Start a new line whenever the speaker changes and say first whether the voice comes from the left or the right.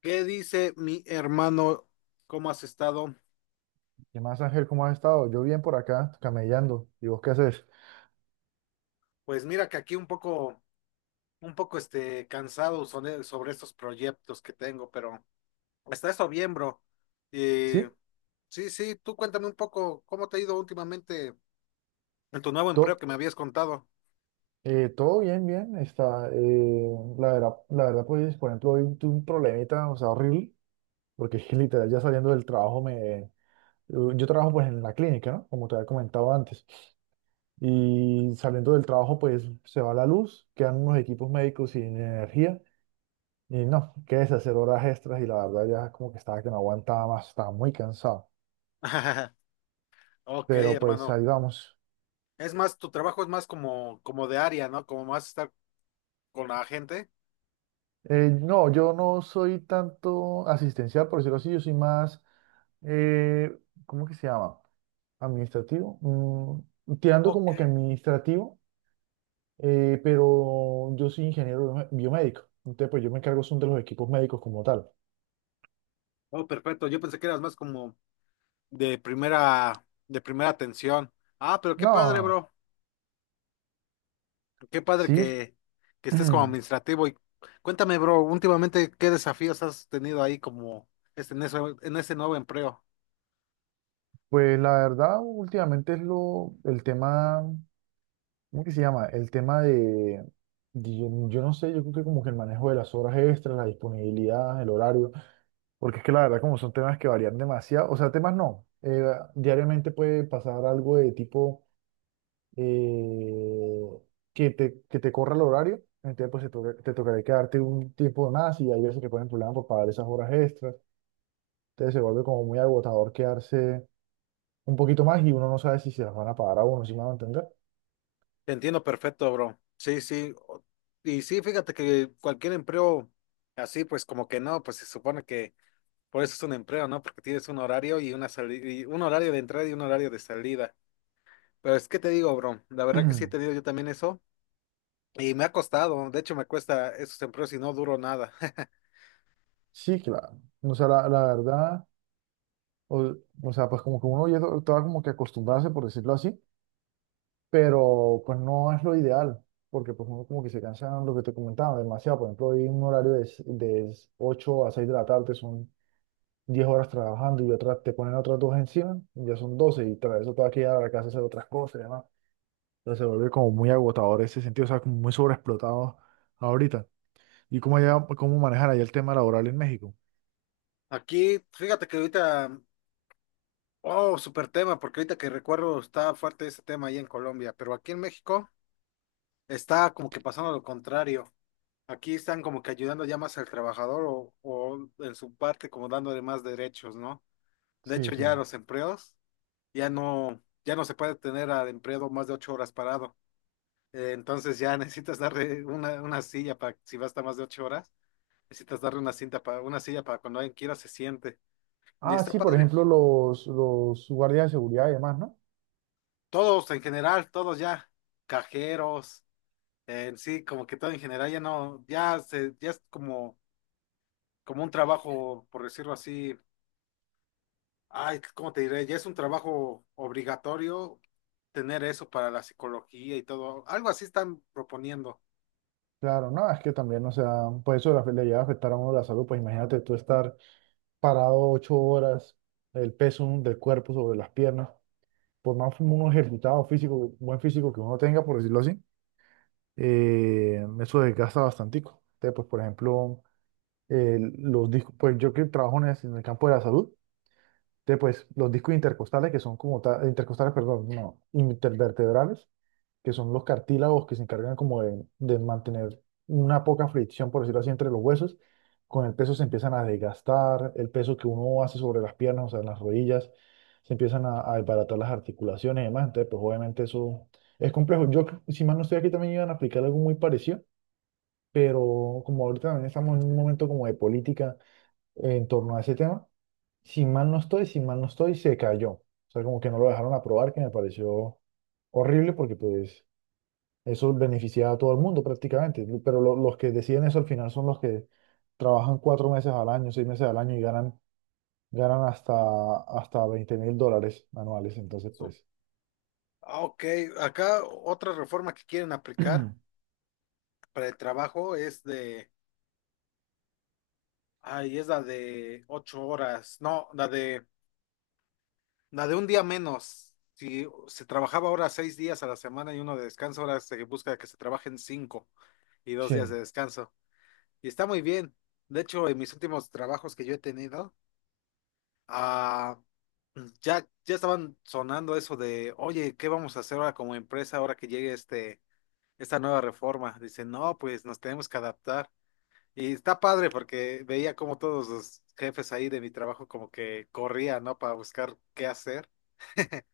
left: ¿Qué dice mi hermano? ¿Cómo has estado?
right: ¿Qué más, Ángel? ¿Cómo has estado? Yo bien por acá, camellando. ¿Y vos qué haces?
left: Pues mira que aquí un poco, cansado sobre estos proyectos que tengo, pero está eso bien, bro. Y
right: Sí,
left: sí, sí, tú cuéntame un poco cómo te ha ido últimamente en tu nuevo
right: to-
left: empleo que me habías contado.
right: todo bien, bien. Está, la verdad, pues, por ejemplo, hoy tuve un problemita, o sea, horrible, porque es que literal ya saliendo del trabajo me... Yo trabajo, pues, en la clínica, ¿no? Como te había comentado antes. Y saliendo del trabajo, pues, se va la luz, quedan unos equipos médicos sin energía. Y no, qué es hacer horas extras y la verdad ya como que estaba que no aguantaba más, estaba muy cansado.
left: Ok,
right: Pero pues ahí
left: hermano.
right: vamos.
left: Es más, tu trabajo es más como de área, ¿no? Como más estar con la gente.
right: No, yo no soy tanto asistencial, por decirlo así, yo soy más, eh, ¿cómo que se llama? Administrativo. Tirando
left: Ok.
right: como que administrativo, pero yo soy ingeniero biomédico. Entonces, pues yo me encargo son de los equipos médicos como tal.
left: Oh, perfecto. Yo pensé que eras más como de primera atención. Ah, pero qué padre,
right: No,
left: bro. Qué padre
right: sí,
left: que estés como administrativo. Y cuéntame, bro, últimamente qué desafíos has tenido ahí como este, en ese nuevo empleo.
right: pues la verdad, últimamente es el tema. ¿Cómo que se llama? El tema de yo, no sé, yo creo que como que el manejo de las horas extras, la disponibilidad, el horario, porque es que la verdad como son temas que varían demasiado, o sea, temas no, diariamente puede pasar algo de tipo eh, que que te corra el horario, entonces pues te tocará quedarte un tiempo más y hay veces que ponen problemas por pagar esas horas extras, entonces se vuelve como muy agotador quedarse un poquito más y uno no sabe si se las van a pagar a uno, si me van a entender.
left: Te entiendo perfecto, bro. Sí, sí. Y sí, fíjate que cualquier empleo así, pues como que no, pues se supone que por eso es un empleo, ¿no? Porque tienes un horario y una salida, y un horario de entrada y un horario de salida. Pero es que te digo, bro, la verdad que sí he tenido yo también eso y me ha costado, de hecho me cuesta esos empleos y no duro nada.
right: Sí, claro. O sea, la verdad, o, o sea, pues como que uno ya estaba como que acostumbrarse, por decirlo así, pero pues no es lo ideal, porque pues uno como que se cansa, lo que te comentaba, demasiado. Por ejemplo, hay un horario de 8 a 6 de la tarde, son 10 horas trabajando y otras te ponen otras dos encima, y ya son 12 y tras eso te vas a quedar a la casa a hacer otras cosas y demás. Entonces se vuelve como muy agotador ese sentido, o sea, como muy sobreexplotado ahorita. ¿Y cómo, cómo manejar ahí el tema laboral en México?
left: Aquí, fíjate que ahorita. Oh, súper tema, porque ahorita que recuerdo está fuerte ese tema ahí en Colombia, pero aquí en México está como que pasando lo contrario. Aquí están como que ayudando ya más al trabajador o en su parte como dándole más derechos, ¿no? De
right: Sí,
left: hecho,
right: sí.
left: ya los empleos ya no, ya no se puede tener al empleado más de 8 horas parado. Entonces ya necesitas darle una silla para si va a estar más de 8 horas, necesitas darle una silla para cuando alguien quiera se siente. Y
right: Ah,
left: está
right: sí, por
left: padre.
right: ejemplo, los guardias de seguridad y demás, ¿no?
left: Todos en general, todos ya, cajeros. En sí, como que todo en general ya no, ya se, ya es como un trabajo, por decirlo así, ay, ¿cómo te diré? Ya es un trabajo obligatorio tener eso para la psicología y todo. Algo así están proponiendo.
right: Claro, no, es que también, o sea, pues eso le llega a afectar a uno la salud, pues imagínate tú estar parado 8 horas, el peso del cuerpo sobre las piernas, por más uno ejercitado físico, buen físico que uno tenga, por decirlo así, eso desgasta bastantico. Entonces, pues, por ejemplo, los discos, pues yo que trabajo en el campo de la salud, entonces, pues los discos intercostales, que son como, intercostales, perdón, no, intervertebrales que son los cartílagos que se encargan como de mantener una poca fricción, por decirlo así, entre los huesos. Con el peso se empiezan a desgastar, el peso que uno hace sobre las piernas, o sea, en las rodillas, se empiezan a desbaratar las articulaciones y demás. Entonces, pues obviamente eso es complejo. Si mal no estoy aquí, también iban a aplicar algo muy parecido, pero como ahorita también estamos en un momento como de política en torno a ese tema, si mal no estoy, si mal no estoy, se cayó. O sea, como que no lo dejaron aprobar, que me pareció horrible porque pues eso beneficia a todo el mundo prácticamente, pero los que deciden eso al final son los que trabajan 4 meses al año, 6 meses al año y ganan, ganan hasta, hasta 20.000 dólares anuales. Entonces,
left: So,
right: pues,
left: ah, ok, acá otra reforma que quieren aplicar para el trabajo es de, ay, es la de 8 horas, no, la de un día menos. Si se trabajaba ahora 6 días a la semana y uno de descanso, ahora se busca que se trabajen cinco, y 2 días
right: sí.
left: de descanso. Y está muy bien. De hecho, en mis últimos trabajos que yo he tenido, ah, ya, ya estaban sonando eso de, oye, ¿qué vamos a hacer ahora como empresa ahora que llegue esta nueva reforma? Dicen, no, pues nos tenemos que adaptar. Y está padre porque veía como todos los jefes ahí de mi trabajo como que corrían, ¿no? Para buscar qué hacer.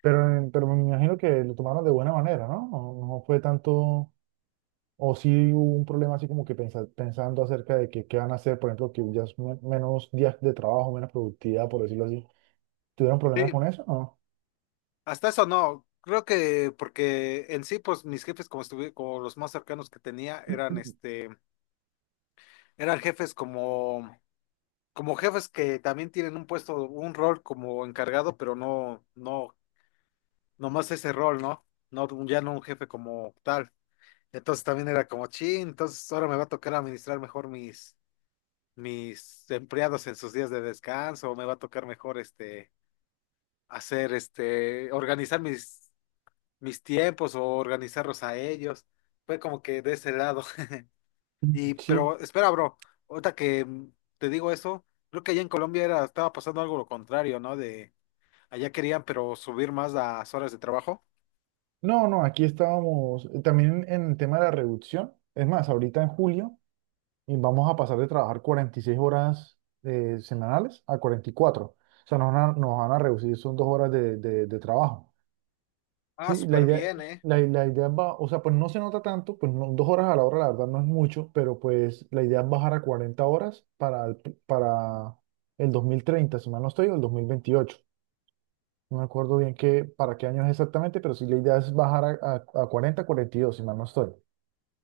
right: Pero, pero me imagino que lo tomaron de buena manera, ¿no? No, no fue tanto, o sí hubo un problema así como que pensando acerca de que qué van a hacer, por ejemplo, que ya es menos días de trabajo, menos productividad, por decirlo así. ¿Tuvieron problemas
left: Sí,
right: con eso? No.
left: hasta eso no. Creo que porque en sí, pues mis jefes como estuve, como los más cercanos que tenía eran este. Eran jefes como, como jefes que también tienen un puesto, un rol como encargado, pero no, no, nomás ese rol, ¿no? No, ya no un jefe como tal. Entonces también era como, chin, entonces ahora me va a tocar administrar mejor mis empleados en sus días de descanso, o me va a tocar mejor este, hacer este, organizar mis tiempos o organizarlos a ellos. Fue como que de ese lado. Y,
right: Sí,
left: pero espera, bro, ahorita que te digo eso, creo que allá en Colombia era, estaba pasando algo lo contrario, ¿no? De allá querían, pero subir más las horas de trabajo.
right: no, no, aquí estábamos también en el tema de la reducción. Es más, ahorita en julio vamos a pasar de trabajar 46 horas semanales a 44. O sea, nos van a reducir, son dos horas de trabajo.
left: Ah,
right: Sí, la
left: súper
right: idea,
left: bien, ¿eh?
right: la idea va, o sea, pues no se nota tanto, dos horas a la hora, la verdad no es mucho, pero pues la idea es bajar a 40 horas para el 2030. Si mal no estoy, o el 2028. No me acuerdo bien qué, para qué años exactamente, pero sí la idea es bajar a 40, 42, si mal no estoy.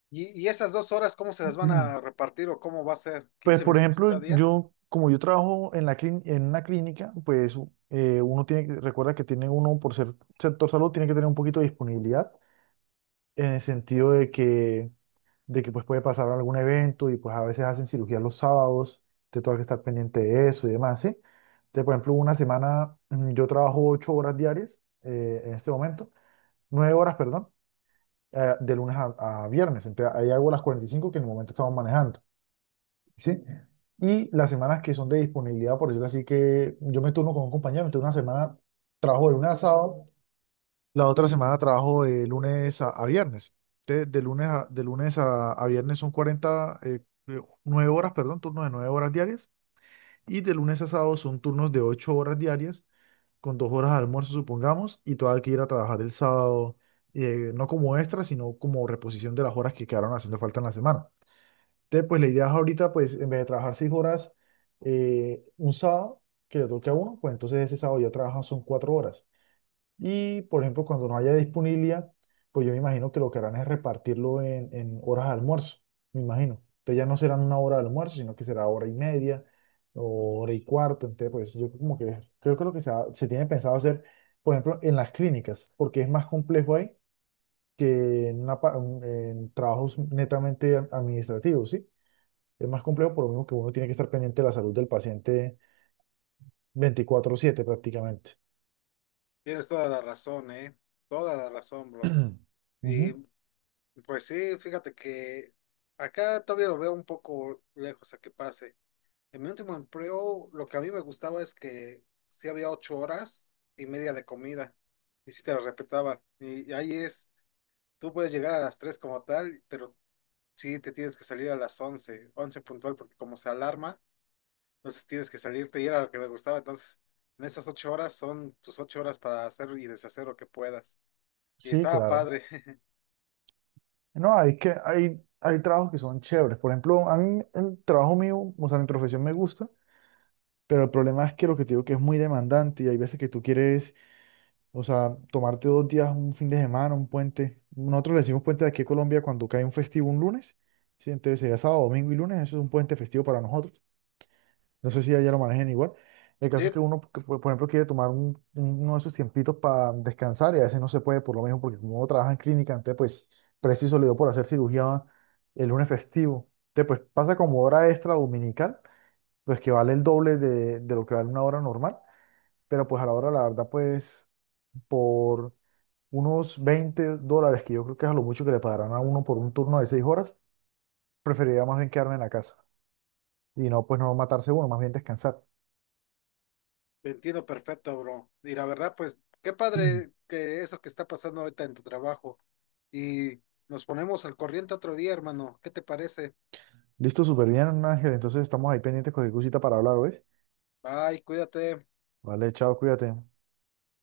left: Y esas 2 horas, cómo se las van
right: Ujú.
left: a repartir o cómo va a ser?
right: Pues,
left: quince
right: por
left: minutos cada
right: ejemplo,
left: día?
right: yo, como yo trabajo en en una clínica, pues uno tiene, recuerda que tiene uno, por ser sector salud, tiene que tener un poquito de disponibilidad en el sentido de que pues puede pasar algún evento y pues a veces hacen cirugía los sábados, te toca que estar pendiente de eso y demás, ¿sí? Entonces, por ejemplo, una semana yo trabajo 8 horas diarias en este momento, 9 horas, perdón. De lunes a viernes. Entonces ahí hago las 45 que en el momento estamos manejando, ¿sí? Y las semanas que son de disponibilidad, por decirlo así, que yo me turno con un compañero, entonces una semana trabajo de lunes a sábado, la otra semana trabajo de lunes a viernes. Entonces, de lunes a viernes son 40 9 horas, perdón, turnos de 9 horas diarias. Y de lunes a sábado son turnos de 8 horas diarias con dos horas de almuerzo, supongamos, y tú hay que ir a trabajar el sábado, no como extra, sino como reposición de las horas que quedaron haciendo falta en la semana. Entonces, pues la idea es ahorita, pues en vez de trabajar 6 horas un sábado, que le toque a uno, pues entonces ese sábado ya trabajan son 4 horas. Y, por ejemplo, cuando no haya disponibilidad, pues yo me imagino que lo que harán es repartirlo en horas de almuerzo, me imagino. Entonces ya no serán una hora de almuerzo, sino que será hora y media o hora y cuarto. Entonces, pues yo como que creo que lo que se tiene pensado hacer, por ejemplo, en las clínicas, porque es más complejo ahí que en, en trabajos netamente administrativos, ¿sí? Es más complejo por lo mismo que uno tiene que estar pendiente de la salud del paciente 24/7 prácticamente.
left: Tienes toda la razón, ¿eh? Toda la razón, bro. Y
right: Ujú.
left: pues sí, fíjate que acá todavía lo veo un poco lejos a que pase. En mi último empleo, lo que a mí me gustaba es que sí había 8 horas y media de comida, y sí te lo respetaban. Y ahí es, tú puedes llegar a las tres como tal, pero sí te tienes que salir a las once, once puntual, porque como se alarma, entonces tienes que salirte, y era lo que me gustaba. Entonces, en esas 8 horas son tus 8 horas para hacer y deshacer lo que puedas. Y
right: Sí,
left: estaba
right: claro.
left: padre.
right: No, hay trabajos que son chéveres. Por ejemplo, a mí el trabajo mío, o sea, mi profesión me gusta, pero el problema es que lo que te digo que es muy demandante y hay veces que tú quieres, o sea, tomarte dos días, un fin de semana, un puente. Nosotros le decimos puente de aquí a Colombia cuando cae un festivo un lunes, ¿sí? Entonces sería sábado, domingo y lunes, eso es un puente festivo para nosotros. No sé si allá lo manejen igual. El
left: Sí,
right: caso es que uno, que, por ejemplo, quiere tomar uno de sus tiempitos para descansar y a veces no se puede por lo mismo, porque como uno trabaja en clínica, antes pues preciso le dio por hacer cirugía el lunes festivo. Entonces pues pasa como hora extra dominical, pues que vale el doble de lo que vale una hora normal, pero pues a la hora, la verdad, pues por unos 20 dólares, que yo creo que es a lo mucho que le pagarán a uno por un turno de 6 horas, preferiría más bien quedarme en la casa y no pues no matarse uno, más bien descansar.
left: te entiendo perfecto, bro. Y la verdad, pues, qué padre que eso que está pasando ahorita en tu trabajo. Y nos ponemos al corriente otro día, hermano. ¿Qué te parece?
right: Listo, súper bien, Ángel. Entonces estamos ahí pendientes con cualquier cosita para hablar, ¿ves?
left: Bye, cuídate.
right: Vale, chao, cuídate.